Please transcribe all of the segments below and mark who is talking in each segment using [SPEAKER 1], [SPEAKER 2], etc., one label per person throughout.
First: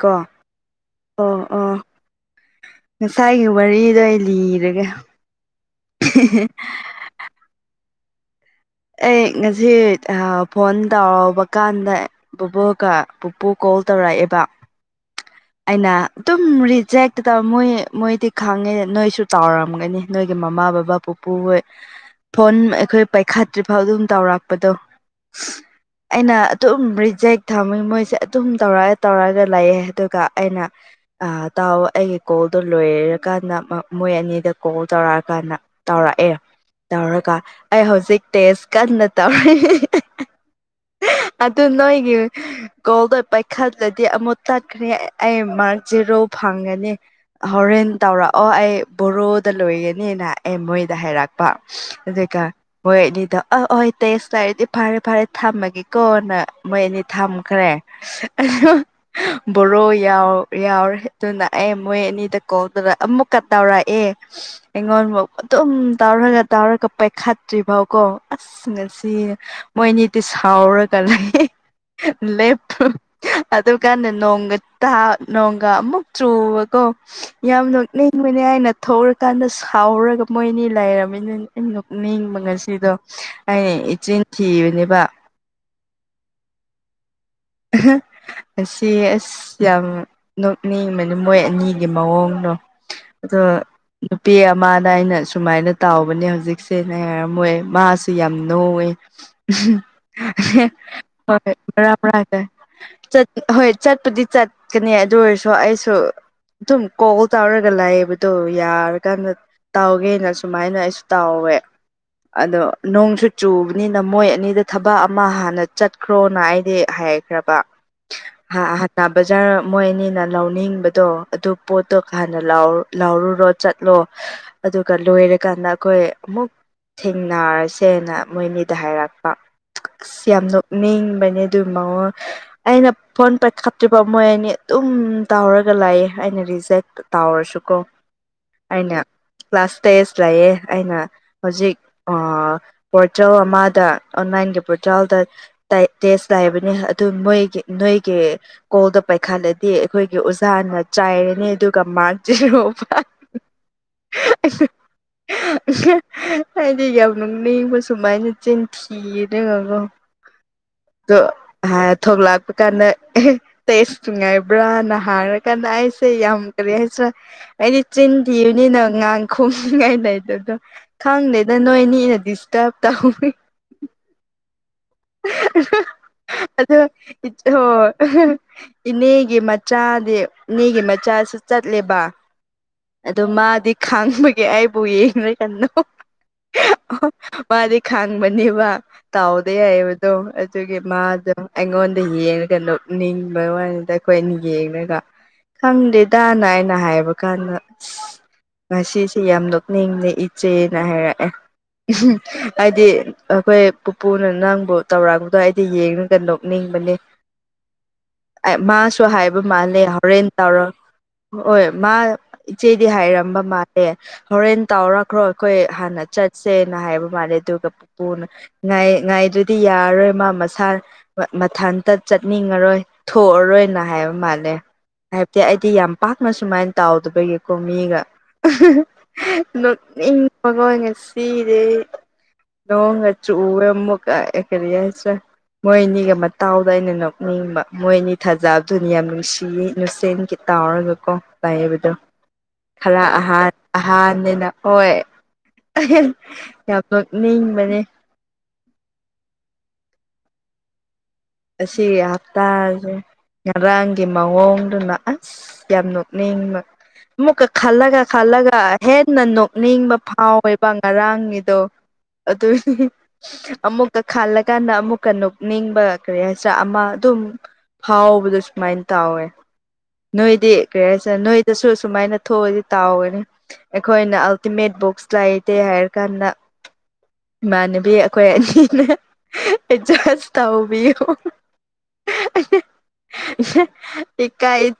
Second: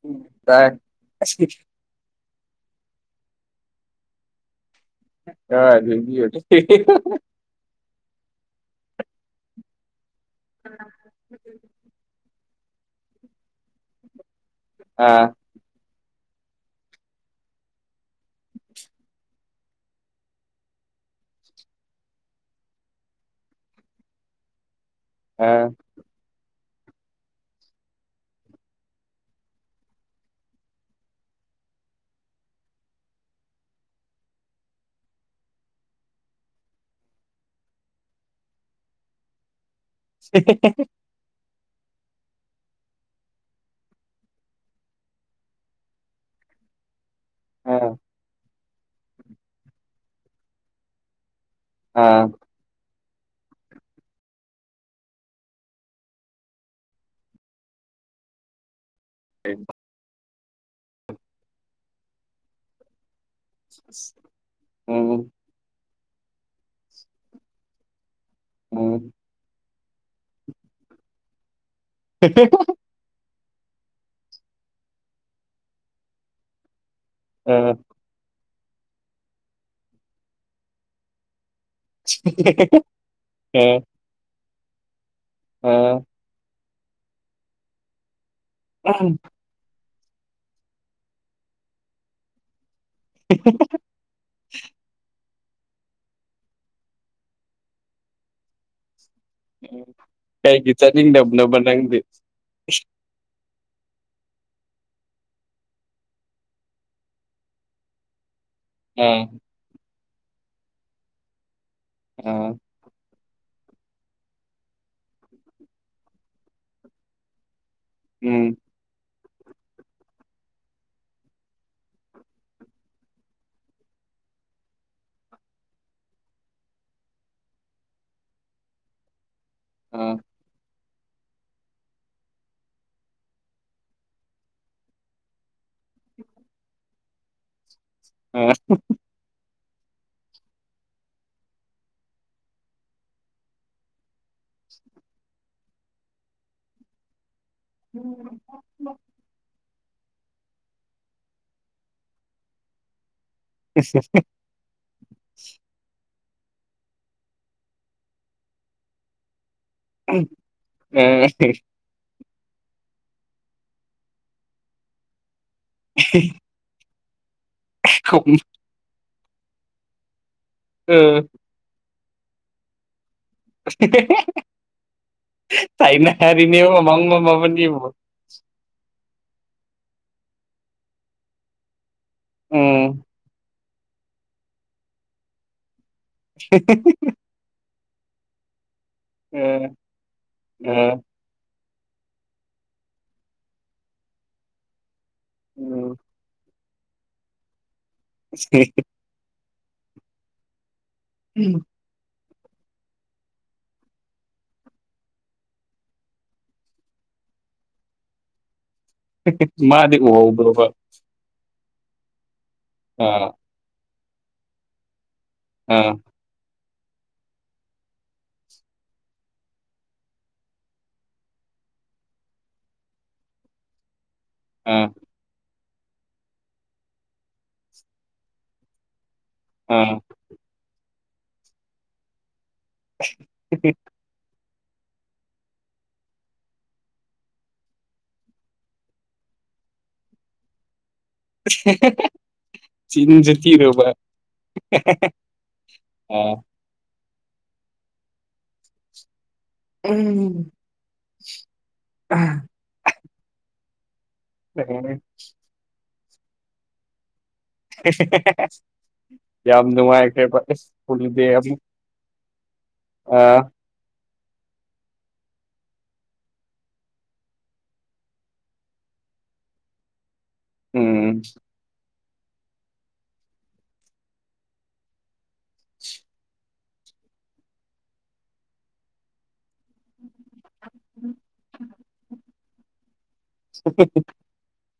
[SPEAKER 1] ꯀꯣ
[SPEAKER 2] ꯇꯥꯏ
[SPEAKER 1] ꯑꯣ ꯑꯣ꯫ ꯉꯁꯥꯏꯒꯤ ꯋꯥꯔꯤꯗꯣ ꯑꯩ ꯂꯤꯔꯒꯦ꯫
[SPEAKER 2] [unintelligible]
[SPEAKER 1] ꯑꯩ ꯉꯁꯤ ꯐꯣꯟ ꯇꯧꯕ ꯀꯥꯟꯗ ꯕꯨꯕꯣꯛꯀ꯫ ꯄꯨꯄꯨ ꯀꯣꯜ ꯇꯧꯔꯛꯑꯦꯕ꫰꫰
[SPEAKER 2] ꯑꯥ꯫
[SPEAKER 1] ꯑꯩꯅ ꯑꯗꯨꯝ ꯔꯤꯖꯦꯛꯇꯗ ꯃꯣꯏ ꯃꯣꯏꯗꯤ ꯈꯪꯉꯦ ꯅꯣꯏꯁꯨ ꯇꯥꯎꯔꯝꯒꯅꯤ꯫ ꯅꯣꯏꯒꯤ ꯃꯃꯥ ꯕꯕꯥ ꯄꯨꯄꯨ ꯍꯣꯏ ꯐꯣꯟ ꯑꯩꯈꯣꯏ ꯄꯥꯏꯈꯠ꯫ ꯇ꯭ꯔꯤꯐꯥꯎ ꯑꯗꯨꯝ ꯇꯧꯔꯛꯄꯗꯣ꯫
[SPEAKER 2] ꯑꯥ
[SPEAKER 1] ꯑꯩꯅ ꯑꯗꯨꯝ ꯔꯤꯖꯦꯛ ꯊꯝꯃꯤ ꯃꯣꯏꯁꯦ ꯑꯗꯨꯝ ꯇꯧꯔ ꯇꯧꯔꯒ ꯂꯩꯌꯦ ꯑꯗꯨꯒ ꯑꯩꯅ ꯑ ꯇꯥꯛꯑꯣ ꯑꯩꯒꯤ ꯀꯣꯜꯗꯣ ꯂꯣꯏꯔꯀꯥꯟꯗ ꯃꯣꯏ ꯑꯅꯤꯗ ꯀꯣꯜ ꯇꯧꯔꯛꯑꯀꯥꯟꯗ ꯇꯧꯔꯛꯑꯦ ꯇꯧꯔꯒ ꯑꯩ ꯍꯧꯖꯤꯛ ꯇꯦꯁ ꯀꯟꯅ ꯇꯧꯔꯤ
[SPEAKER 2] [inaudible]
[SPEAKER 1] ꯑꯗꯨ ꯅꯣꯏꯒꯤ ꯒꯣꯜꯗꯣ ꯄꯥꯏꯈꯠꯂꯗꯤ ꯑꯃꯨꯛ ꯇꯛꯈ꯭ꯔꯦ ꯑꯩ ꯃꯥꯛ ꯖꯦꯔꯣ ꯐꯪꯒꯅꯤ ꯍꯣꯔꯦꯟ
[SPEAKER 2] ꯑꯥ
[SPEAKER 1] ꯇꯧꯔꯛꯑꯣ ꯑꯩ ꯕꯣꯔꯣꯗ ꯂꯣꯏꯒꯅꯤꯅ ꯑꯩ ꯃꯣꯏꯗ ꯍꯥꯏꯔꯛ ꯀ
[SPEAKER 2] ꯑꯥ
[SPEAKER 1] ꯍꯣꯏꯅꯤ [inaudible] ꯑꯗꯣ ꯑꯣ ꯍꯣꯌ ꯇꯦꯁ ꯂꯩꯔꯗꯤ ꯐꯔꯦ ꯐꯔꯦ ꯊꯝꯃꯒꯦꯀꯣꯅ ꯃꯣꯏ ꯑꯅꯤ ꯊꯝꯈ꯭ꯔꯦ꯫ [unintelligible] ꯕꯣꯔꯣ ꯌꯥꯎ ꯌꯥꯎꯔꯦ ꯑꯗꯨꯅ ꯑꯩ ꯃꯣꯏ ꯑꯅꯤꯗ ꯀꯣꯜꯗꯨꯗ ꯑꯃꯨꯛ꯫ ꯀ ꯇꯧꯔꯛꯑꯦ ꯑꯩꯉꯣꯟꯕꯨ
[SPEAKER 2] ꯎꯝ
[SPEAKER 1] ꯑꯗꯨꯝ ꯇꯧꯔꯒ ꯇꯧꯔꯒ ꯄꯥꯏꯈꯠꯇ꯭ꯔꯤ ꯐꯥꯎꯀꯣ꯫ ꯑꯁ
[SPEAKER 2] ꯎꯝ
[SPEAKER 1] ꯉꯁꯤ ꯃꯣꯏꯅꯤꯗꯣ ꯁꯥꯎꯔꯒ ꯂꯩꯌꯦ ꯂꯦꯞꯄ꯫ ꯑꯗꯨꯀꯥꯟꯗ ꯅꯣꯡꯒ ꯇꯥ ꯅꯣꯡꯒ ꯑꯃꯨꯛ ꯆꯨꯕꯀꯣ ꯌꯥꯝ
[SPEAKER 2] ꯑꯥ
[SPEAKER 1] ꯅꯣꯛꯅꯤꯡ ꯅꯤꯡꯕꯅꯤ ꯑꯩꯅ ꯊꯣꯛꯔꯀꯥꯟꯗ ꯁꯥꯎꯔꯒ ꯃꯣꯏꯅꯤ ꯂꯩꯔꯝꯃꯤꯅꯤ ꯑꯩ ꯅꯣꯛꯅꯤꯡꯕ ꯉꯁꯤꯗꯣ꯫ ꯑꯩ ꯏꯆꯤꯟ ꯊꯤꯕꯅꯦꯕ꯫
[SPEAKER 2] ꯑ꯫
[SPEAKER 1] ꯅꯨꯡꯁꯤꯌꯦ ꯑꯁ ꯌꯥꯝ꯫ ꯅꯣꯛꯅꯤꯡꯕꯅꯤ ꯃꯣꯏ ꯑꯅꯤꯒꯤ ꯃꯑꯣꯡꯗꯣ ꯑꯗꯣ꯫ ꯅꯨꯄꯤ ꯑꯃꯗ ꯑꯩꯅ ꯁꯨꯃꯥꯏꯅ ꯇꯥꯎꯕꯅꯦ ꯍꯧꯖꯤꯛꯁꯦꯅꯔꯝꯃꯣꯏ ꯃꯥꯁꯨ ꯌꯥꯝ ꯅꯣꯡꯏ꯫
[SPEAKER 2] ꯀꯩꯒꯤ
[SPEAKER 1] ꯍꯣꯏ꯫
[SPEAKER 2] ꯆꯠꯅꯤꯡꯗꯕꯅꯣꯕ
[SPEAKER 1] ꯃꯔꯛ
[SPEAKER 2] ꯅꯪꯗꯤ
[SPEAKER 1] ꯆꯠ ꯍꯣꯏ ꯆꯠꯄꯨꯗꯤ ꯆꯠꯀꯅꯤ ꯑꯗꯨ ꯑꯣꯏꯔꯁꯨ ꯑꯩꯁꯨ ꯑꯗꯨꯝ ꯀꯣꯜ ꯇꯧꯔꯒ ꯂꯩꯕ꯫ ꯑꯗꯨ
[SPEAKER 2] ꯑꯥ
[SPEAKER 1] ꯌꯥꯔꯀꯥꯟꯗ ꯇꯥꯎꯒꯦꯅ ꯁꯨꯃꯥꯏꯅ ꯑꯩꯁꯨ ꯇꯥꯎꯋꯦ
[SPEAKER 2] ꯑꯥ
[SPEAKER 1] ꯑꯗꯣ꯫ ꯅꯣꯡꯁꯨ ꯆꯨꯕꯅꯤꯅ ꯃꯣꯏ ꯑꯅꯤꯗꯨ ꯊꯕꯛ ꯑꯃ ꯍꯥꯟꯅ ꯆꯠꯈ꯭ꯔꯣꯅ ꯑꯩꯗꯤ꯫ ꯍꯥꯏꯈ꯭ꯔꯕ꯫
[SPEAKER 2] ꯎꯝ꯫
[SPEAKER 1] ꯍꯥꯟꯅ ꯕꯖꯥꯔ ꯃꯣꯏ ꯑꯅꯤꯅ ꯂꯧꯅꯤꯡꯕꯗꯣ ꯑꯗꯨ ꯄꯣꯠꯇꯣ ꯍꯥꯟꯅ ꯂꯥꯎꯔꯨ ꯂꯥꯎꯔꯨꯔꯣ꯫ ꯆꯠꯂꯣ ꯑꯗꯨꯒ ꯂꯣꯏꯔꯀꯥꯟꯗ ꯑꯩꯈꯣꯏ ꯑꯃꯨꯛ꯫ ꯊꯦꯡꯅꯔꯁꯦꯅ ꯃꯣꯏꯅꯤꯗ ꯍꯥꯏꯔꯛꯄ
[SPEAKER 2] ꯑꯥ
[SPEAKER 1] ꯑꯁ ꯌꯥꯝ ꯅꯣꯛꯅꯤꯡꯕꯅꯤ꯫ ꯑꯗꯨꯏꯃꯉꯣꯟ꯫ ꯑꯩꯅ ꯐꯣꯟ ꯄꯥꯏꯈꯠꯇ꯭ꯔꯤꯐꯥꯎ ꯃꯣꯏ ꯑꯅꯤ ꯑꯗꯨꯝ ꯇꯧꯍꯔꯒ ꯂꯥꯌꯦ ꯑꯩꯅ ꯔꯤꯖꯦꯛ ꯇꯥꯎꯔꯁꯨꯀꯣ
[SPEAKER 2] ꯑꯥ
[SPEAKER 1] ꯑꯩꯅ ꯀ꯭ꯂꯥꯁ ꯇꯦꯁ ꯂꯩꯌꯦ ꯑꯩꯅ꯫ ꯍꯧꯖꯤꯛ ꯑꯥ ꯄꯣꯔꯇꯦꯜ ꯑꯃꯗ ꯑꯣꯟꯂꯥꯏꯟꯒꯤ ꯄꯣꯔꯇꯦꯜꯗ꯫ ꯇꯦꯁ ꯂꯥꯛꯕꯅꯦ ꯑꯗꯨ ꯃꯣꯏꯒꯤ ꯅꯣꯏꯒꯤ꯫ ꯀꯣꯜꯗ ꯄꯥꯏꯈꯠꯂꯩꯗꯤ ꯑꯩꯈꯣꯏꯒꯤ ꯑꯣꯖꯥꯅ ꯆꯥꯏꯔꯅꯤ ꯑꯗꯨꯒ ꯃꯥꯛ ꯖꯦꯔꯣ ꯐꯪꯉꯛꯅꯨ ꯀꯅꯕꯥ
[SPEAKER 2] [unintelligible]
[SPEAKER 1] [unintelligible] ꯑꯩꯗꯤ ꯌꯥꯝ ꯅꯣꯛꯅꯤꯡꯕ ꯁꯨꯃꯥꯏꯅ ꯆꯤꯟꯊꯤꯔꯉꯒꯣ꯫
[SPEAKER 2] [unintelligible]
[SPEAKER 1] ꯗꯨ ꯑꯥꯍꯥ ꯊꯣꯛꯂꯛꯄ ꯀꯥꯟꯗ ꯇꯦꯁ ꯅꯨꯡꯉꯥꯏꯕ꯭ꯔꯥꯅ ꯍꯥꯏꯔ꯫ ꯀꯅꯥ ꯑꯩꯁꯦ ꯌꯥꯝ ꯀꯔꯤꯍꯥꯏꯁꯤꯔꯥ ꯑꯩꯗꯤ ꯆꯤꯟ ꯊꯤꯕꯅꯤꯅ ꯉꯥꯡ ꯈꯨꯝꯅꯤꯡꯉꯥꯏ ꯂꯩꯇꯕꯗꯣ ꯈꯪꯗꯦꯗ ꯅꯣꯏꯅꯤꯅ ꯗꯤꯁꯇꯔꯕ ꯇꯧꯏ
[SPEAKER 2] [unintelligible]
[SPEAKER 1] ꯑꯗꯨ
[SPEAKER 2] ꯇꯥꯏꯅꯔꯤꯅꯦꯕ ꯃꯪꯕ ꯃꯕꯥꯅꯤꯕꯨ
[SPEAKER 1] ꯍꯣꯏ꯫ ꯏꯅꯦꯒꯤ ꯃꯆꯥꯗꯤ ꯏꯅꯦꯒꯤ ꯃꯆꯥꯁꯨ ꯆꯠꯂꯦꯕ
[SPEAKER 2] ꯎꯝ
[SPEAKER 1] ꯑꯗꯨ ꯃꯥꯗꯤ ꯈꯪꯕꯒꯤ ꯑꯩꯕꯨ ꯌꯦꯡꯉꯦ ꯀꯟꯗꯣ
[SPEAKER 2] [unintelligible]
[SPEAKER 1] ꯃꯥꯗꯤ ꯈꯥꯡꯕꯅꯦꯕ ꯇꯥꯎꯗꯦ
[SPEAKER 2] ꯑꯥ
[SPEAKER 1] ꯍꯥꯏꯕꯗꯣ ꯑꯗꯨꯒꯤ
[SPEAKER 2] ꯑꯥ
[SPEAKER 1] ꯃꯥ ꯑꯗꯣ ꯑꯩꯉꯣꯟꯗ ꯌꯦꯡꯉꯒ ꯅꯣꯛ ꯅꯤꯡꯕ ꯋꯥꯅꯤꯗ ꯑꯩꯈꯣꯏ ꯑꯅꯤ ꯌꯦꯡꯉꯒ
[SPEAKER 2] ꯎꯝ
[SPEAKER 1] ꯈꯪꯗꯦꯗꯅ ꯑꯩꯅ ꯍꯥꯏꯕ ꯀꯥꯟꯗ ꯑꯁ ꯉꯁꯤꯁꯦ ꯌꯥꯝ ꯃꯤꯡ ꯅ ꯏꯆꯦꯅ ꯍꯥꯏꯔꯛꯑꯦ ꯍꯥꯏꯗꯤ ꯑꯩꯈꯣꯏ ꯄꯨꯄꯨꯅ ꯅꯪꯕꯨ꯫ ꯇꯧꯔꯛꯄꯗꯣ ꯑꯩꯗꯤ ꯌꯦꯡꯉꯒ ꯅꯣꯛꯅꯤꯡꯕꯅꯤ ꯃꯥꯁ ꯁꯨ ꯍꯥꯏꯕ ꯃꯥꯜꯂꯦ
[SPEAKER 2] ꯃꯥꯗꯤ
[SPEAKER 1] ꯍꯣꯔꯦꯟ
[SPEAKER 2] ꯎꯍꯧꯕ꯭ꯔꯣꯕ
[SPEAKER 1] ꯇꯧꯔꯛ ꯍꯣꯏ ꯃꯥ ꯏꯆꯦꯗꯤ
[SPEAKER 2] ꯑꯥ
[SPEAKER 1] ꯍꯥꯏꯔꯝꯕ ꯃꯥꯜꯂꯦ ꯍꯣꯔꯦꯟ ꯇꯥꯎꯔꯛ ꯀ꯭ꯔꯣ ꯑꯩꯈꯣꯏ
[SPEAKER 2] ꯑꯥ
[SPEAKER 1] ꯍꯥꯟꯅ ꯆꯠꯁꯦꯅ ꯍꯥꯏꯕ ꯃꯥꯜꯂꯦ ꯑꯗꯨꯒ ꯄꯨꯄꯨꯅꯥꯏ ꯉꯥꯏ ꯉꯥꯏꯗꯨ꯫ ꯗꯤ ꯌꯥꯔꯔꯣꯏ ꯃꯥ ꯃꯁꯥ꯫ ꯃꯊꯟꯇ ꯆꯠꯅꯤꯡꯉꯔꯣꯏ ꯊꯣꯛꯑꯔꯣꯏꯅ ꯍꯥꯏꯕ ꯃꯥꯜꯂꯦ꯫
[SPEAKER 2] ꯎꯝ
[SPEAKER 1] ꯍꯥꯏꯕꯗꯤ ꯑꯩꯗꯤ ꯌꯥꯝ ꯄꯥꯛꯅ ꯁꯨꯃꯥꯏꯅ ꯇꯥꯎꯗꯕꯒꯤꯀꯣ ꯃꯤꯒ
[SPEAKER 2] ꯑꯥ
[SPEAKER 1] ꯅꯣꯛꯅꯤꯡ ꯃꯒꯣꯟꯒ ꯁꯤꯔꯦ ꯅꯣꯡꯒ ꯆꯨꯋꯦ ꯑꯃꯨꯛ ꯔꯤ ꯌꯥꯁꯦ ꯃꯣꯏ ꯑꯅꯤꯒ ꯃꯇꯥꯎꯗ ꯑꯩꯅ ꯅꯣꯛꯅꯤꯡꯕ ꯃꯣꯏ ꯑꯅꯤ ꯊꯥꯖꯕꯗꯨꯅꯤ ꯌꯥꯝ ꯅꯨꯡꯁꯤꯌꯦ [unintelligible] ꯇꯥꯎꯔꯒꯀꯣ ꯂꯩꯕꯗꯣ
[SPEAKER 2] [unintelligible]
[SPEAKER 1] ꯈꯔ
[SPEAKER 2] ꯆꯤꯟꯁꯨ
[SPEAKER 1] ꯑꯍꯥꯟ
[SPEAKER 2] ꯊꯤꯔꯨꯕ
[SPEAKER 1] ꯑꯍꯥꯟꯅꯤꯅ ꯍꯣꯏ
[SPEAKER 2] ꯑꯥ
[SPEAKER 1] ꯀꯌꯥ ꯄꯨꯛ ꯅꯤꯡꯕꯅꯦ
[SPEAKER 2] ꯎꯝ
[SPEAKER 1] ꯉꯁꯤ
[SPEAKER 2] ꯑ
[SPEAKER 1] ꯍꯞꯇꯥꯖꯦ ꯉꯔꯥꯡ ꯒꯤ ꯃꯑꯣꯡꯗꯨꯅ ꯑꯁ ꯌꯥꯝ ꯅꯣꯛꯅꯤꯡꯕ ꯑꯃꯨꯛ ꯈꯜꯂꯒ ꯈꯜꯂꯒ ꯍꯦꯟꯅ
[SPEAKER 2] ꯌꯥꯝ
[SPEAKER 1] ꯅꯣꯛꯅꯤꯡꯕ
[SPEAKER 2] ꯅꯨꯡꯉꯥꯏꯈ꯭ꯔꯦꯕ ꯑꯁ
[SPEAKER 1] ꯐꯥꯎꯋꯦꯕ
[SPEAKER 2] ꯍꯣꯂꯤꯗꯦ
[SPEAKER 1] ꯉꯔꯥꯡꯅꯤꯗꯣ
[SPEAKER 2] ꯑꯃꯨꯛ
[SPEAKER 1] ꯑꯗꯨꯗꯤ
[SPEAKER 2] ꯑꯥ
[SPEAKER 1] ꯑꯃꯨꯛꯀ ꯈꯜꯂꯀꯥꯟꯗ ꯑꯃꯨꯛꯀ ꯅꯣꯛ ꯅꯤꯡꯕ ꯀꯔꯤ ꯍꯥꯏꯁꯔꯦ ꯑꯃ ꯑꯗꯨꯝ ꯍꯥꯎꯕꯗ ꯁꯨꯃꯥꯏꯅ ꯇꯥꯎꯋꯦ ꯅꯣꯏꯗꯤ ꯀꯔꯤ
[SPEAKER 2] ꯎꯝ
[SPEAKER 1] ꯍꯥꯏꯁꯦꯔ ꯅꯣꯏꯗꯁꯨ ꯁꯨꯃꯥꯏꯅ ꯊꯣꯛꯑꯗꯤ ꯇꯥꯎꯒꯅꯤ ꯑꯩꯈꯣꯏꯅ ꯑꯜꯇꯤꯃꯦꯠ ꯕꯨꯛꯁ ꯂꯩꯇꯦ ꯍꯥꯏꯔ ꯀꯥꯟꯗ ꯏꯃꯥꯟꯅꯕꯤ ꯑꯈꯣꯏ ꯑꯅꯤꯅꯦ ꯑꯦꯗꯖꯁ ꯇꯧꯕꯤꯌꯦ [unintelligible]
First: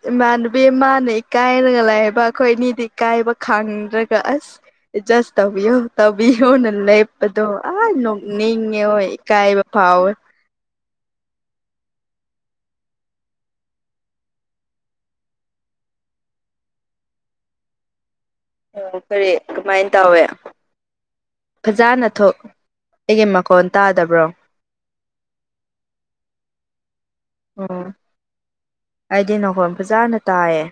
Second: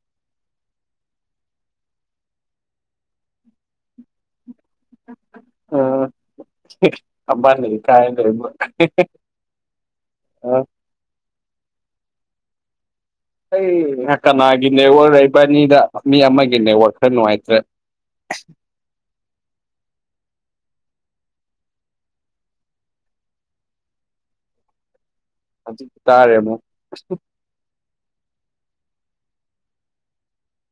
[SPEAKER 1] ꯏꯃꯅꯕꯤ ꯏꯃꯥꯅ ꯏꯀꯥꯏꯔꯒ ꯂꯩꯕ ꯑꯩꯈꯣꯏ ꯑꯅꯤꯗꯤ ꯏꯀꯥꯏꯕ ꯈꯪꯗ꯭ꯔꯒ ꯑꯁ ꯖꯁ ꯇꯕꯤꯌꯣ ꯇꯕꯤꯌꯣꯅ ꯂꯦꯞꯄꯗꯣ
[SPEAKER 2] ꯑꯝꯕꯥꯅꯤ
[SPEAKER 1] ꯑ
[SPEAKER 2] ꯀꯥꯏ ꯂꯩꯕ
[SPEAKER 1] ꯅꯤꯡꯉꯦ ꯍꯣꯏ ꯀꯥꯏꯕ ꯐꯥꯥꯎꯋꯦ
[SPEAKER 2] ꯑ ꯑꯩ ꯀꯅꯥꯒꯤ ꯅꯦꯠꯋꯥꯥꯛ ꯂꯩꯕꯅꯤꯗ ꯃꯤ ꯑꯃꯒꯤ ꯅꯦꯠꯋꯥꯥꯛꯛ ꯈꯔ ꯅꯨꯡꯉꯥꯏꯇ꯭ꯔꯦ
[SPEAKER 1] ꯑꯣ ꯀꯔꯤ ꯀꯃꯥꯏꯅ ꯇꯧꯋꯦ ꯐꯖꯅ ꯊꯣꯛ ꯑꯩꯒꯤ ꯃꯀꯣꯟ ꯇꯥꯗꯕ꯭ꯔꯣ
[SPEAKER 2] ꯍꯧꯖꯤꯛ ꯇꯥꯔꯦ ꯑꯃꯨꯛ
[SPEAKER 1] ꯑꯣ ꯑꯩꯗꯤ ꯅꯅꯥꯈꯣꯟ ꯕꯖꯥꯔꯅ ꯇꯥꯏꯌꯦ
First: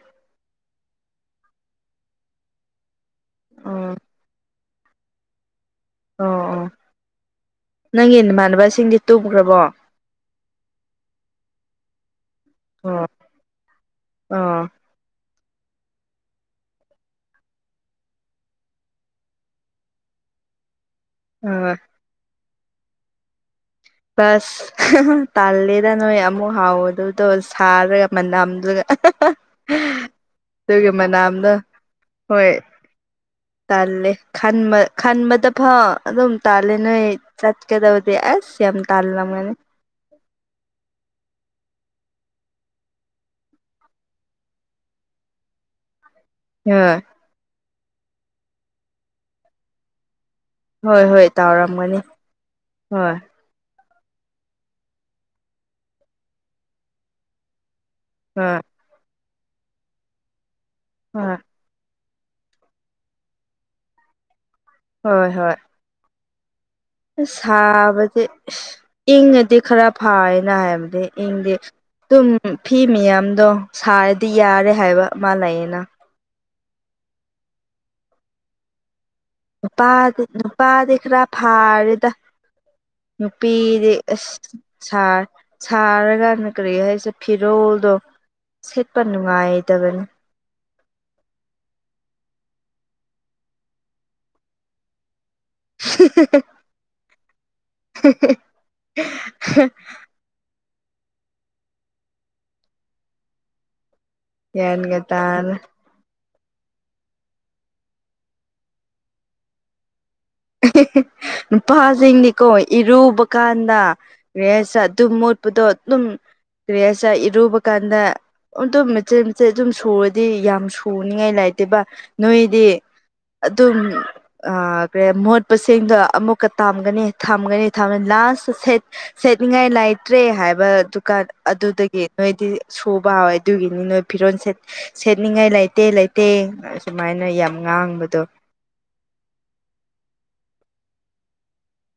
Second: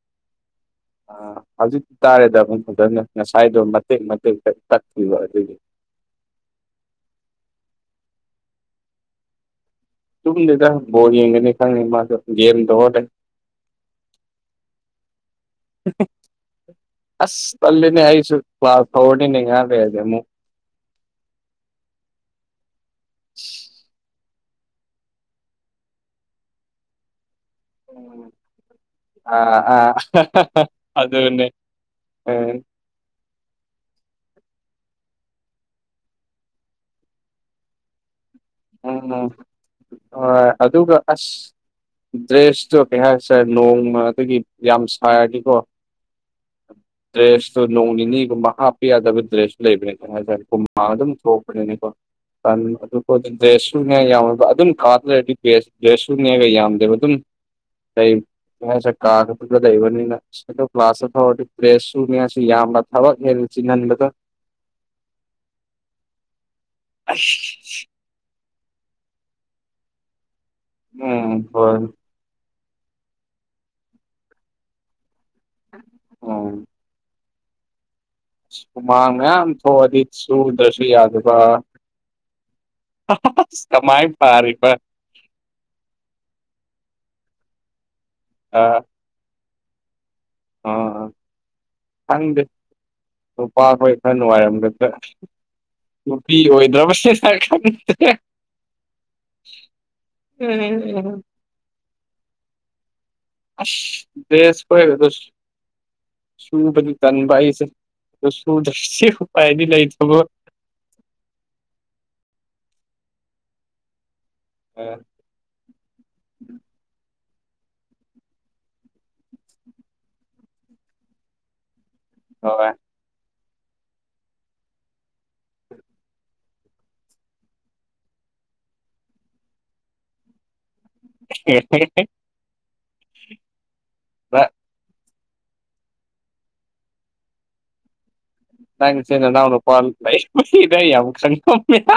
[SPEAKER 2] ꯑ ꯍꯧꯖꯤꯛ ꯇꯥꯔꯦꯗ ꯑꯃꯨꯛ ꯐꯖꯅ ꯉꯁꯥꯏꯗꯣ
[SPEAKER 1] ꯑꯣ
[SPEAKER 2] ꯃꯇꯦꯛ ꯃꯇꯦꯛ ꯇꯠꯈꯤꯕ ꯑꯗꯨꯒꯤ
[SPEAKER 1] ꯑꯣ ꯑꯣ ꯅꯪꯒꯤ ꯅꯃꯥꯟꯅꯕꯁꯤꯡꯗꯤ ꯇꯨꯈ꯭ꯔꯕꯣ
[SPEAKER 2] ꯇꯗꯦꯇ ꯣꯔꯤꯡꯒꯅꯤ ꯈꯅꯤ ꯃꯥꯁꯨ ꯍ ꯇꯦ
[SPEAKER 1] ꯑꯣ ꯑꯣ
[SPEAKER 2] [unintelligible] ꯑꯁ ꯄꯜꯂꯤꯅꯤ ꯑꯁꯨ ꯀ꯭ꯂ ꯐꯧꯅꯤ ꯌꯥꯥꯗꯦꯗꯦ ꯑꯃꯨꯛ
[SPEAKER 1] ꯑꯣ
[SPEAKER 2] ꯒ
[SPEAKER 1] ꯑꯁ ꯇꯥꯜꯂꯦꯗ ꯅꯣꯏ ꯑꯃꯨꯛ ꯍꯥꯎꯑꯗꯨ ꯑꯗꯣ ꯁꯥꯔꯒ ꯃꯅꯝꯗꯨꯒ
[SPEAKER 2] ꯑꯥ ꯑꯥ
[SPEAKER 1] ꯑꯗꯨꯒ
[SPEAKER 2] ꯑꯗꯨꯅꯦ
[SPEAKER 1] ꯃꯅꯝꯗꯣ
[SPEAKER 2] ꯎꯝ
[SPEAKER 1] ꯍꯣꯏ ꯇꯜꯂꯦꯕ ꯈꯟꯕꯗ ꯐꯥꯎ ꯑꯗꯨꯝ ꯇꯥꯜꯂꯦ ꯅꯣꯏ ꯆꯠꯀꯗꯕꯗꯤ ꯑꯁ ꯌꯥꯝ
[SPEAKER 2] ꯎꯝ
[SPEAKER 1] ꯇꯥꯜꯂꯝꯒꯅꯤ
[SPEAKER 2] ꯍꯣꯏ ꯑꯗꯨꯒ ꯑꯁ ꯗ꯭ꯔꯦꯁꯇꯨ ꯀꯩ ꯍꯥꯏꯁꯤꯔ ꯅꯣꯡꯃ ꯑꯗꯨꯒꯤ ꯌꯥꯝ ꯁꯥꯔꯗꯤꯀꯣ
[SPEAKER 1] ꯑꯥ
[SPEAKER 2] ꯗ꯭ꯔꯦꯁꯇꯨ ꯅꯣꯡ ꯅꯤꯅꯤꯒꯨꯝꯕ ꯍꯥꯞꯄ ꯌꯥꯗꯕ ꯗ꯭ꯔꯦꯁ ꯂꯩꯕꯅꯦ ꯀꯣ ꯍꯥꯏꯇꯥꯔꯦ ꯀꯣ
[SPEAKER 1] ꯍꯣꯏ
[SPEAKER 2] ꯑꯗꯨꯝ
[SPEAKER 1] ꯍꯣꯏ
[SPEAKER 2] ꯊꯣꯛꯄꯅꯤꯅꯦꯀꯣ
[SPEAKER 1] ꯇꯥꯎꯔꯝꯒꯅꯤ ꯍꯣꯏ
[SPEAKER 2] [unintelligible] ꯗ꯭ꯔꯦꯁꯁꯨꯅ ꯌꯎꯔꯥꯒ ꯑꯗꯨꯝ ꯀꯥꯗ꯭ꯔꯗꯤ ꯗ꯭ꯔꯦꯁꯁꯨꯅꯦꯒ ꯌꯥꯝꯗꯦꯕ ꯑꯗꯨꯝ ꯂꯩ
[SPEAKER 1] ꯑꯥ
[SPEAKER 2] ꯑꯩꯁꯦ ꯀꯥꯗ ꯈꯠꯇ ꯂꯩꯕꯅꯤꯅ ꯑꯗꯣ ꯀ꯭ꯂꯥꯁ ꯆꯠꯄ
[SPEAKER 1] ꯍꯣꯏ
[SPEAKER 2] ꯍꯧꯔꯗꯤ ꯗ꯭ꯔꯦꯁ ꯁꯨꯅꯦ ꯍꯥꯏꯁꯨ ꯌꯥꯝꯕ ꯊꯕꯛ ꯅꯦ ꯆꯤꯟꯍꯟꯕꯗꯣ
[SPEAKER 1] ꯍꯣꯏ ꯍꯣꯏ
[SPEAKER 2] ꯑꯁ
[SPEAKER 1] ꯁꯥꯕꯁꯦ ꯏꯪꯉꯗꯤ ꯈꯔ ꯐꯥꯏꯅ ꯍꯥꯏꯕꯗꯤ
[SPEAKER 2] ꯎꯝ
[SPEAKER 1] ꯏꯪꯗꯤ
[SPEAKER 2] ꯍꯣꯏ
[SPEAKER 1] ꯑꯗꯨꯝ ꯐꯤ ꯃꯌꯥꯝꯗꯣ ꯁꯥꯔꯗꯤ ꯌꯥꯔꯦ ꯍꯥꯏꯕ ꯑꯃꯜ ꯂꯩꯌꯦꯅ
[SPEAKER 2] ꯑꯣ ꯍꯨꯃꯥꯡ ꯃꯌꯥꯝ ꯊꯣꯛꯑꯗꯤ
[SPEAKER 1] ꯅꯨꯄꯥꯗꯤ
[SPEAKER 2] ꯁꯨꯗ꯭ꯔꯁꯨ
[SPEAKER 1] ꯅꯨꯄꯥꯗꯤ ꯈꯔ
[SPEAKER 2] ꯌꯥꯗꯕ
[SPEAKER 1] ꯐꯥꯔꯦꯗ
[SPEAKER 2] ꯑꯁ
[SPEAKER 1] ꯅꯨꯄꯤꯗꯤ
[SPEAKER 2] ꯀꯃꯥꯏꯅ
[SPEAKER 1] ꯑꯁ
[SPEAKER 2] ꯐꯥꯔꯤꯕ
[SPEAKER 1] ꯁꯥꯔ ꯁꯥꯔꯀꯥꯟꯗ ꯀꯔꯤ ꯍꯥꯏꯁꯦ ꯐꯤꯔꯣꯜꯗꯣ ꯁꯦꯠꯄ ꯅꯨꯡꯉꯥꯏꯗꯕꯅꯤ
[SPEAKER 2] ꯑꯣ ꯈꯪꯗꯦ ꯅꯨꯄꯥꯈꯣꯏ ꯈꯔ ꯅꯨꯡꯉꯥꯏꯔꯝꯒꯗ꯭ꯔ ꯅꯨꯄꯤ ꯑꯣꯏꯗ꯭ꯔꯕꯁꯦ [unintelligible] ꯎꯝ ꯑꯁ ꯗ꯭ꯔꯦꯁ
[SPEAKER 1] ꯒ꯭ꯌꯥꯟꯒ
[SPEAKER 2] ꯑꯣꯏꯕꯗꯨꯁ
[SPEAKER 1] ꯇꯥꯅ
[SPEAKER 2] ꯁꯨꯕꯗꯤ ꯇꯟꯕ ꯑꯩꯁꯦ ꯁꯨꯗ꯭ꯔꯗꯤ ꯎꯄꯥꯏꯗꯤ ꯂꯩꯇꯕ
[SPEAKER 1] ꯅꯨꯄꯥꯁꯤꯡꯗꯤꯀꯣ ꯏꯔꯨꯕ ꯀꯥꯟꯗ ꯔꯦꯁ ꯑꯗꯨꯝ ꯃꯣꯠ ꯗꯣ ꯑꯗꯨꯝ ꯀꯔꯤꯍꯥꯏꯁꯤꯔ ꯏꯔꯨꯕ ꯀꯥꯟꯗ ꯑꯗꯨꯝ ꯃꯆꯦꯠ ꯃꯦꯆꯦꯠ ꯑꯗꯨꯝ ꯁꯨꯔꯗꯤ ꯌꯥꯝ ꯁꯨꯅꯤꯉꯥꯏ ꯂꯩꯥꯏꯇꯦꯕ ꯅꯣꯏꯗꯤ
[SPEAKER 2] ꯍꯣꯏ
[SPEAKER 1] ꯑꯗꯨꯝ ꯄꯦ ꯃꯣꯠꯄꯁꯤꯡꯗꯣ ꯑꯃꯨꯛꯀ ꯇꯥꯝꯒꯅꯤ ꯊꯝꯒꯅꯤ ꯊꯝꯒ ꯂꯥꯁꯇ ꯁꯦꯠ ꯁꯦꯠꯅꯤꯡꯉꯥꯏ ꯂꯩꯇ꯭ꯔꯦ ꯍꯥꯏꯕꯗꯨꯀꯥꯟ ꯑꯗꯨꯗꯒꯤ ꯅꯣꯏꯗꯤ ꯁꯨꯕ ꯍꯥꯎꯋꯦ ꯑꯗꯨꯒꯤꯅꯤ ꯅꯣꯏ ꯐꯤꯔꯣꯜ ꯁꯦꯠ ꯁꯦꯠꯅꯤꯡꯉꯥꯏ ꯂꯩꯇꯦ ꯂꯩꯇꯦ ꯑꯁꯨꯃꯥꯏꯅ ꯌꯥꯝ ꯉꯥꯡꯕꯗꯣ
[SPEAKER 2] ꯅꯪꯁꯤ ꯅꯅꯥꯎ ꯅꯨꯄꯥ ꯂꯩ ꯁꯤꯗꯥ ꯌꯥꯝ ꯈꯪꯉꯝꯃꯤꯅꯥ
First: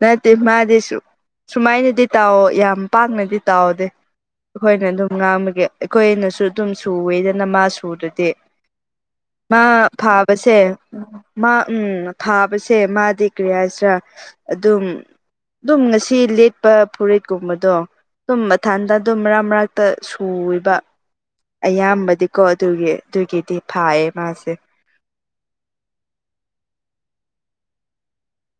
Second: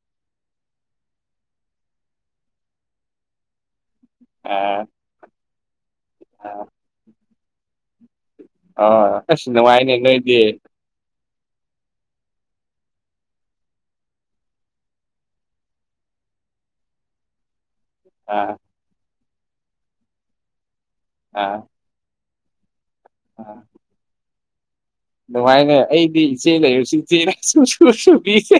[SPEAKER 1] ꯅꯠꯇꯦ ꯃꯥꯗꯤ ꯁꯨ ꯁꯨꯃꯥꯏꯅꯗꯤ ꯇꯧꯋꯣ ꯌꯥꯝ ꯄꯥꯛꯅꯗꯤ ꯇꯧꯗꯦ
[SPEAKER 2] ꯑ
[SPEAKER 1] ꯑꯩꯈꯣꯏꯅ ꯑꯗꯨꯝ ꯉꯥꯡꯕꯒꯤ ꯑꯩꯈꯣꯏꯅꯁꯨ
[SPEAKER 2] ꯑ
[SPEAKER 1] ꯑꯗꯨꯝ ꯁꯨꯋꯦꯗꯅ ꯃꯥ ꯁꯨꯗꯗꯤ
[SPEAKER 2] ꯑꯣ ꯑꯁ
[SPEAKER 1] ꯃꯥ
[SPEAKER 2] ꯅꯨꯡꯉꯥꯏꯅꯦ ꯅꯣꯏꯗꯤ
[SPEAKER 1] ꯐꯥꯕꯁꯦ ꯃꯥ ꯎꯝ ꯊꯥꯕꯁꯦ ꯃꯥꯗꯤ ꯀꯔꯤ ꯍꯥꯏꯁꯔꯥ ꯑꯗꯨꯝ ꯑꯗꯨꯝ ꯉꯁꯤ ꯂꯦꯠꯄ ꯐꯨꯔꯤꯠꯀꯨꯝꯕꯗꯣ ꯑꯗꯨꯝ
[SPEAKER 2] ꯑꯥ
[SPEAKER 1] ꯃꯊꯥꯟꯗ ꯑꯗꯨꯝ ꯃꯔꯛ ꯃꯔꯛꯇ ꯁꯨꯑꯦꯕ
[SPEAKER 2] ꯑꯥ
[SPEAKER 1] ꯌꯥꯝꯕꯗꯤꯀꯣ ꯑꯗꯨꯒꯤ ꯑꯗꯨꯒꯤꯗꯤ ꯐꯥꯏꯌꯦ ꯃꯥꯁꯦ
[SPEAKER 2] ꯅꯨꯡꯉꯥꯏꯅꯦ ꯑꯩꯗꯤ ꯏꯆꯦ ꯂꯩꯔꯨꯁꯨ ꯏꯆꯦꯅ ꯁꯨꯡꯁꯨ ꯁꯨꯕꯤꯁꯦ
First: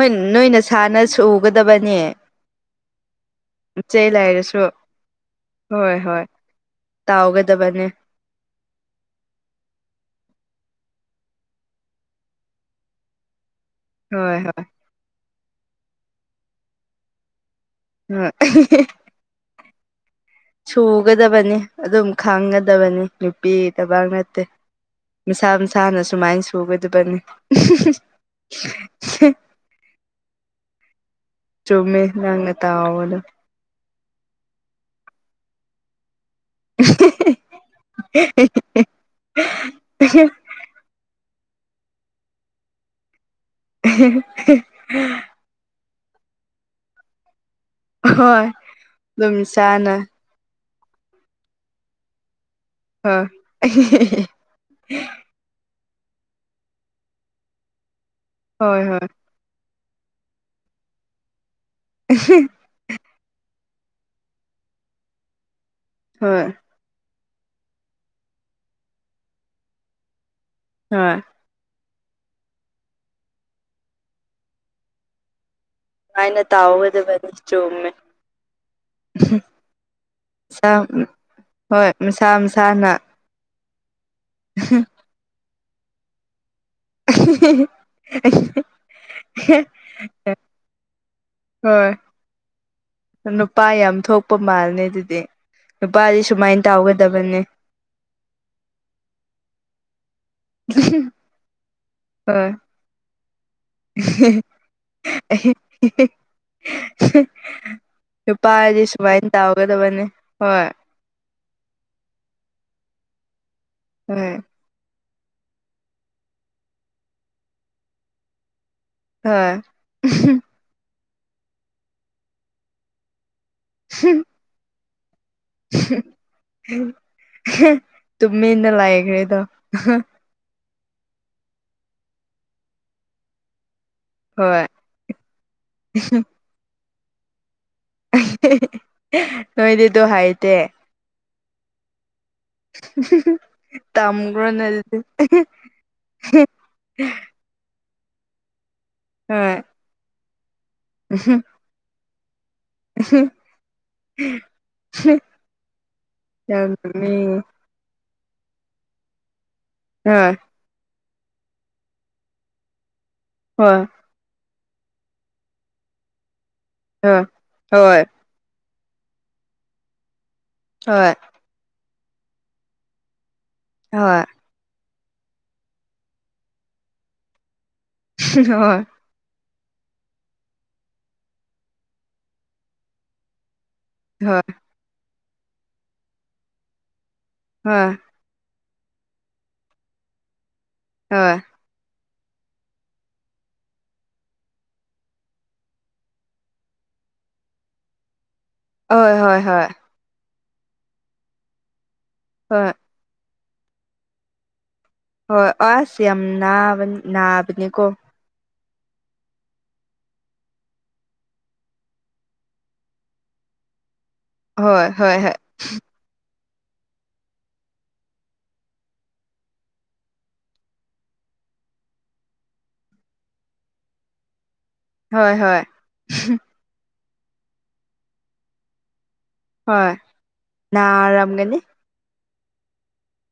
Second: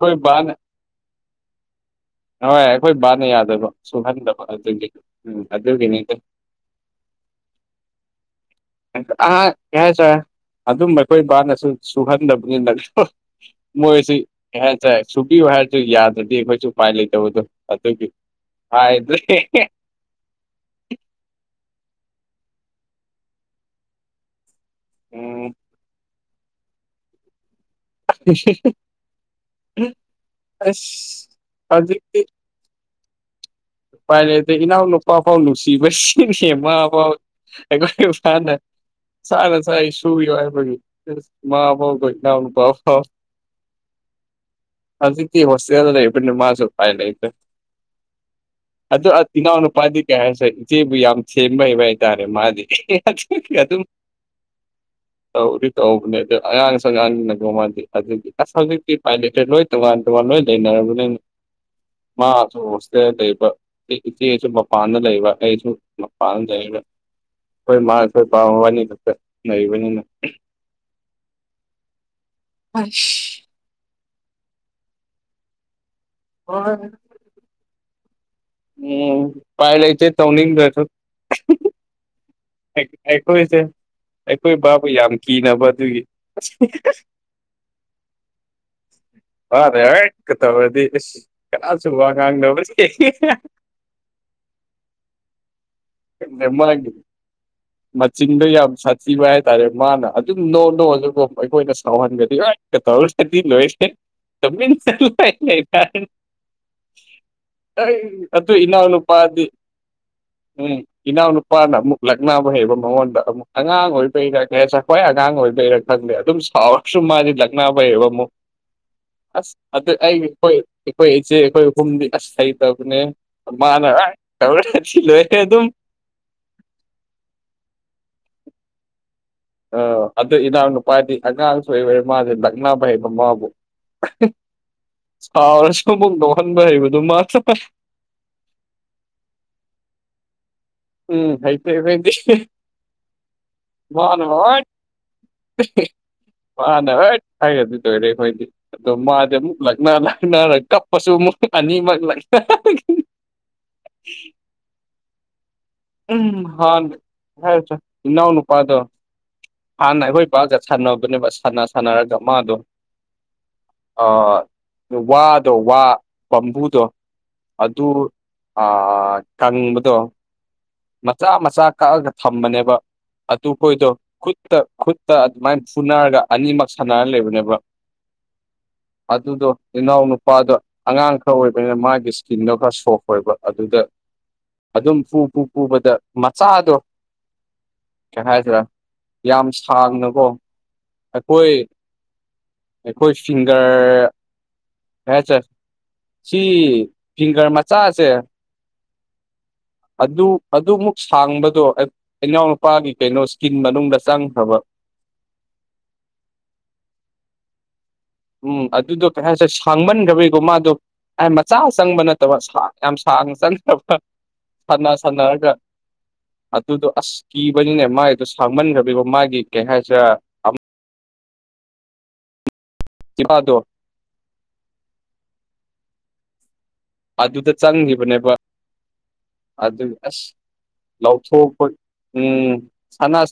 [SPEAKER 1] ꯍꯣꯏ ꯅꯣꯏꯅ ꯁꯥꯥꯟꯅ ꯁꯨꯒꯗꯕꯅꯦ
[SPEAKER 2] ꯍꯣꯏ ꯑꯩꯈꯣꯏ ꯕꯥꯅ ꯌꯥꯗꯕ
[SPEAKER 1] ꯆꯩ
[SPEAKER 2] ꯁꯨꯡꯍꯟꯗꯕ
[SPEAKER 1] ꯂꯩꯔꯁꯨ
[SPEAKER 2] ꯑꯗꯨꯒꯤ ꯑꯗꯨꯒꯤꯅꯤ
[SPEAKER 1] ꯇꯧꯒꯗꯕꯅꯦ
[SPEAKER 2] ꯑꯥ [unintelligible] ꯑꯗꯨꯝ ꯑꯩꯈꯣꯏ ꯏꯕꯥꯅꯁꯨ ꯁꯨꯍꯟꯗꯕꯅꯤ ꯅ ꯃꯣꯏꯁꯤ
[SPEAKER 1] ꯍꯣꯏ ꯍꯣꯏ
[SPEAKER 2] [unintelligible] ꯁꯨꯕꯤꯌꯨ ꯍꯥꯏꯔꯁꯨ ꯌꯥꯗ꯭ꯔꯗꯤ ꯑꯩꯈꯣꯏꯁꯨ ꯎꯄꯥꯏ ꯂꯩꯇꯕꯗꯣ ꯑꯗꯨꯒꯤ
[SPEAKER 1] ꯍꯣꯏ
[SPEAKER 2] ꯍꯥꯏꯗ꯭ꯔꯦ
[SPEAKER 1] ꯁꯨꯒꯗꯕꯅꯤ ꯑꯗꯨꯝ ꯈꯪꯒꯗꯕꯅꯤ ꯅꯨꯄꯤꯒꯤ ꯊꯕꯛ ꯅꯠꯇꯦ
[SPEAKER 2] ꯎꯝ
[SPEAKER 1] ꯃꯁꯥ ꯃꯁꯥꯅ ꯁꯨꯃꯥꯏꯅ ꯁꯨꯒꯗꯕꯅꯤ
[SPEAKER 2] [unintelligible] ꯑꯁ
[SPEAKER 1] ꯆꯨꯝꯃꯦ
[SPEAKER 2] ꯍꯧꯖꯤꯛꯇꯤ
[SPEAKER 1] ꯅꯪꯅ ꯇꯥꯑꯣꯗ
[SPEAKER 2] ꯄꯥꯏꯔꯦ ꯑꯗꯩ ꯏꯅꯥꯎ ꯂꯨꯄꯥꯐꯥꯎ ꯅꯨꯡꯁꯤꯕꯁꯤꯡ ꯁꯦꯝꯃꯐꯥꯎ ꯑꯩꯈꯣꯏ ꯐꯥꯅ [unintelligible] ꯁꯨꯌꯣ ꯍꯥꯏꯕꯒꯤ ꯃꯥ ꯐꯥꯎꯕ ꯏꯅꯥꯎꯅ ꯄꯥꯎ ꯐꯥꯎ
[SPEAKER 1] [unintelligible]
[SPEAKER 2] ꯍꯧꯖꯤꯛꯇꯤ ꯍꯣꯁꯇꯦꯜꯗ ꯂꯩꯕꯅꯤ ꯃꯥꯁꯨ ꯄꯥꯏ ꯂꯩ
[SPEAKER 1] ꯑꯥꯍꯣꯏ
[SPEAKER 2] ꯑꯗꯨ ꯏꯅꯥꯎ ꯅꯨꯨꯄꯥꯗꯤ ꯀꯩ ꯍꯥꯏꯁꯦ ꯏꯆꯦꯕꯨ ꯌꯥꯝ ꯁꯦꯝꯕ ꯍꯩꯕ ꯍꯥꯏꯇꯥꯔꯦ ꯃꯥꯗꯤ
[SPEAKER 1] ꯍꯣꯏ
[SPEAKER 2] [unintelligible] ꯇꯧꯗꯤ ꯇꯧꯕꯅꯦ ꯑꯗꯨ ꯑꯉꯥꯡꯁ ꯑꯉꯥꯡꯅꯒ ꯃꯥꯥꯟꯗꯦ ꯑꯗꯨꯗꯤ ꯑꯁ
[SPEAKER 1] ꯍꯣꯏ
[SPEAKER 2] ꯍꯧꯖꯤꯛꯇꯤ
[SPEAKER 1] ꯍꯣꯏ
[SPEAKER 2] ꯄꯥꯏꯗꯦ ꯂꯣꯏ ꯇꯣꯉꯥꯟ ꯇꯣꯉꯥꯟ ꯂꯣꯏ ꯂꯩꯅꯔꯕꯅꯤꯅ ꯃꯥ ꯏꯆꯦꯁꯨ ꯃꯄꯥꯟꯗ ꯂꯩꯕ꯭ꯔꯥ ꯑꯩꯁꯨ
[SPEAKER 1] ꯍꯣꯏ
[SPEAKER 2] ꯃꯄꯥꯟꯗ ꯂꯩꯔꯦ ꯑꯩꯈꯣꯏ ꯃꯥ ꯈꯣꯏꯄꯥ ꯃꯣꯏꯕꯅꯤ ꯈꯛꯇ ꯂꯩꯕꯅꯤꯅ
[SPEAKER 1] ꯍꯣꯢ
[SPEAKER 2] ꯍꯣꯏ [unintelligible]
[SPEAKER 1] ꯑꯥꯏꯅ ꯇꯥꯎꯒꯗꯕꯅꯤ ꯆꯨꯝꯃꯦ
[SPEAKER 2] ꯎꯝ ꯄꯥꯏ ꯂꯩꯆꯦ ꯇꯧꯅꯤꯗ꯭ꯔꯁꯨ
[SPEAKER 1] ꯃꯁꯥ ꯍꯣꯏ ꯃꯁꯥ ꯃꯁꯥꯅ
[SPEAKER 2] ꯑꯩꯈꯣꯏꯁꯦ ꯑꯩꯈꯣꯏ ꯕꯥꯕꯨ ꯌꯥꯝ ꯀꯤꯅꯕ ꯑꯗꯨꯒꯤ [unintelligible] ꯀ ꯇꯧꯔꯗꯤ ꯑꯁ ꯀꯅꯥꯁꯨ
[SPEAKER 1] ꯍꯣꯏ
[SPEAKER 2] ꯋꯥ ꯉꯥꯡꯗꯕ
[SPEAKER 1] ꯅꯨꯄꯥ ꯌꯥꯝ ꯊꯣꯛꯄ ꯃꯥꯜꯅꯦ ꯑꯗꯨꯗꯤ ꯅꯨꯄꯥꯗꯤ ꯁꯨꯃꯥꯏ ꯇꯥꯎꯒꯗꯕꯅꯤ
[SPEAKER 2] ꯃꯆꯤꯟꯗ ꯌꯥꯝ ꯁꯥꯊꯤꯕ ꯍꯥꯏꯇꯥꯔꯦ ꯃꯥꯅ ꯑꯗꯨꯝ ꯅꯣ ꯅꯣ ꯑꯒꯀꫭ ꯑꯩꯈꯣꯏꯅ ꯁꯥꯎꯍꯟꯒꯗꯤ
[SPEAKER 1] ꯍꯣꯏ
[SPEAKER 2] ꯀꯇꯧꯑꯥꯗꯤ [unintelligible] ꯑꯩꯩꯩ
[SPEAKER 1] ꯅꯨꯄꯥ
[SPEAKER 2] ꯑꯗꯨ
[SPEAKER 1] ꯍꯥꯏꯗꯤ
[SPEAKER 2] ꯏꯅꯥꯎꯅ
[SPEAKER 1] ꯁꯨꯃꯥꯏꯅ
[SPEAKER 2] ꯄꯥꯗ
[SPEAKER 1] ꯇꯧꯒꯗꯕꯅꯤ ꯍꯣꯏ
[SPEAKER 2] ꯎꯝ ꯏꯅꯥꯎꯅꯨꯄꯥꯅ ꯑꯃꯨꯛ ꯂꯛꯅꯕ ꯍꯩꯕ ꯃꯉꯣꯟꯗ ꯑꯃꯨꯛ ꯑꯉꯥꯡ ꯑꯣꯏꯔꯤꯕꯩꯔ
[SPEAKER 1] ꯍꯣꯏ
[SPEAKER 2] [unintelligible] ꯍꯣꯏ ꯑꯉꯥꯡ ꯑꯣꯏꯗꯩꯔꯥ ꯈꯪꯗꯦ ꯑꯗꯨꯝ ꯁꯥꯎꯔꯛꯁꯨ ꯃꯥꯗꯤ ꯂꯛꯅꯥ [unintelligible]
[SPEAKER 1] ꯍꯣꯏ
[SPEAKER 2] ꯑꯁ ꯑꯗꯨ ꯑꯩ ꯑꯩꯈꯣꯏ ꯑꯩꯈꯣꯏ ꯏꯆꯦ ꯑꯩꯈꯣꯏ ꯑꯥꯍꯨꯝꯗꯤ ꯑꯁ ꯍꯩꯇꯕꯅꯦ ꯃꯥꯅ [unintelligible] ꯑꯗꯨꯝ
[SPEAKER 1] [unintelligible] ꯇꯨꯃꯤꯟꯅ ꯂꯥꯛꯈ꯭ꯔꯦꯗꯣ
[SPEAKER 2] ꯑ ꯑꯗ ꯏꯅꯥꯎ ꯅꯨꯄꯥꯗꯤ ꯑꯉꯥꯡꯁꯨꯕꯔꯦ ꯃꯥꯁꯦ ꯂꯛꯅꯕ ꯍꯩꯕ ꯃꯥꯕꯨ
[SPEAKER 1] ꯍꯣꯏ
[SPEAKER 2] ꯁꯥꯎꯔꯁꯨ ꯑꯃꯨꯛ ꯅꯣꯛꯍꯟꯕ ꯍꯩꯕꯗꯨ ꯃꯥ ꯆ
[SPEAKER 1] [unintelligible] ꯅꯣꯏꯗꯤꯗꯣ ꯍꯥꯏꯇꯦ
[SPEAKER 2] ꯎꯝ ꯍꯩꯇꯦ [unintelligible] [unintelligible]
[SPEAKER 1] ꯇꯝꯈ꯭ꯔꯣꯅꯦ ꯑꯗꯨꯗꯤ
[SPEAKER 2] ꯍꯥꯏꯔꯗꯤꯗꯣꯏꯔꯦ ꯑꯩꯈꯣꯏꯗꯤ ꯑꯗꯣ ꯃꯥꯗꯤ
[SPEAKER 1] ꯍꯣꯏ
[SPEAKER 2] ꯑꯃꯨꯛ ꯂꯛꯅ ꯂꯥꯛꯅꯔ ꯀꯞꯄꯁꯨ ꯑꯃꯨꯛ ꯑꯅꯤꯃꯛ [unintelligible]
[SPEAKER 1] [unintelligible]
[SPEAKER 2] ꯎꯝ
[SPEAKER 1] ꯌꯥꯝ
[SPEAKER 2] ꯍꯥꯟ
[SPEAKER 1] ꯅꯣꯛꯅꯤꯡꯉꯦ
[SPEAKER 2] ꯏꯅꯥꯎ ꯅꯨꯄꯥꯗꯣ ꯍꯥꯟꯅ ꯑꯩꯈꯣꯏ
[SPEAKER 1] ꯍꯣꯏ
[SPEAKER 2] ꯄꯥꯖꯠ ꯁꯥꯟꯅꯕꯅꯦꯕ ꯁꯥꯟꯅ ꯁꯥꯟꯅꯔꯒ ꯃꯥꯗꯣ
[SPEAKER 1] ꯍꯣꯏ
[SPEAKER 2] ꯋꯥꯗꯣ ꯋꯥ ꯄꯝꯕꯨꯗꯣ
[SPEAKER 1] ꯍꯣꯏ
[SPEAKER 2] ꯑꯗꯨ
[SPEAKER 1] ꯍꯣꯏ
[SPEAKER 2] ꯑ ꯀꯪꯕꯗꯣ ꯃꯆꯥ ꯃꯆꯥ ꯀꯛꯑꯒ ꯊꯝꯕꯅꯦꯕ ꯑꯗꯨꯈꯣꯏꯗꯣ ꯈꯨꯠ
[SPEAKER 1] ꯍꯣꯏ
[SPEAKER 2] ꯈꯨꯠꯇ ꯈꯨꯠꯇ ꯑꯗꯨꯃꯥꯏꯅ ꯐꯨꯅꯔꯒ ꯑꯅꯤꯃꯛ ꯁꯥꯟꯅꯔ ꯂꯩꯕꯅꯦꯕ
[SPEAKER 1] ꯍꯣꯏ
[SPEAKER 2] ꯑꯗꯨꯗꯨ ꯏꯅꯣ ꯅꯨꯄꯥ ꯗ ꯑꯉꯥꯡ ꯈꯔ ꯑꯣꯏꯕꯅꯤꯅ ꯃꯥꯒꯤ ꯏꯁꯀꯤꯟꯗꯣ ꯈꯔ ꯁꯣꯐ ꯑꯣꯏꯕ ꯑꯗꯨꯗ
[SPEAKER 1] ꯍꯣꯏ
[SPEAKER 2] ꯑꯗꯨꯝ ꯄꯨ ꯄꯨ ꯄꯨꯕꯗ ꯃꯆꯥꯗꯣ
[SPEAKER 1] ꯍꯣꯏ
[SPEAKER 2] ꯀꯩ ꯍꯥꯏꯗ꯭ꯔꯥ ꯌꯥꯝ ꯁꯥꯡꯅꯀꯣ
[SPEAKER 1] ꯍꯣꯏ
[SPEAKER 2] ꯑꯩꯈꯣꯏ ꯑꯩꯈꯣꯏ ꯁꯤꯡꯒꯔ ꯍꯥꯏ ꯁꯔ ꯁꯤ ꯐꯤꯡꯒꯔ ꯃꯆꯥꯁꯦ
[SPEAKER 1] ꯍꯣꯏ ꯍꯣꯏ ꯍꯣꯏ
[SPEAKER 2] ꯑꯗꯨ ꯑꯗꯨꯃꯨꯛ ꯁꯥꯡꯕꯗꯣ
[SPEAKER 1] ꯍꯣꯏ
[SPEAKER 2] ꯏꯅꯥꯎꯅꯨꯄꯥꯒꯤ ꯀꯩꯅꯣ ꯏꯁꯀꯤꯟ ꯃꯅꯨꯡꯗ ꯆꯪꯈ꯭ꯔꯕ
[SPEAKER 1] ꯍꯣꯏ ꯑꯁ ꯌꯥꯝ ꯅꯥꯕ ꯅꯥꯕꯅꯤꯀꯣ
[SPEAKER 2] ꯎꯝ ꯑꯗꯨꯗꯣ ꯀꯩ ꯍꯥꯏꯁꯦ ꯁꯥꯡꯃꯟꯈ꯭ꯔꯕꯩꯀꯣ ꯃꯥꯗꯣ ꯃꯆꯥ ꯆꯪꯕ ꯅꯠꯇꯕ ꯌꯥꯝ ꯁꯥꯡꯅ ꯆꯪꯗꯕ
[SPEAKER 1] ꯍꯣꯏ
[SPEAKER 2] ꯁꯥꯟꯅ
[SPEAKER 1] ꯍꯣꯏ ꯍꯣꯏ
[SPEAKER 2] ꯁꯥꯟꯅꯔꯒ ꯑꯗꯨꯗꯣ ꯑꯁ ꯀꯤꯕꯅꯤꯅꯦ ꯃꯥꯒꯤꯗꯣ ꯁꯥꯡꯃꯟꯈ꯭ꯔ [unintelligible] ꯃꯥꯒꯤ ꯀꯩ ꯍꯥꯏꯁꯤꯔꯥ ꯆꯄꯥ ꯗꯣ
[SPEAKER 1] ꯍꯣꯏ ꯍꯣꯏ
[SPEAKER 2] ꯑꯗꯨꯗ ꯆꯪꯈꯤꯕꯅꯦꯕ ꯑꯗꯨ
[SPEAKER 1] ꯍꯣꯏ
[SPEAKER 2] ꯑꯁ
[SPEAKER 1] ꯅꯥꯔꯝꯒꯅꯤ
[SPEAKER 2] ꯂꯧꯊꯣꯛꯄ ꯎꯝ ꯁꯅꯥ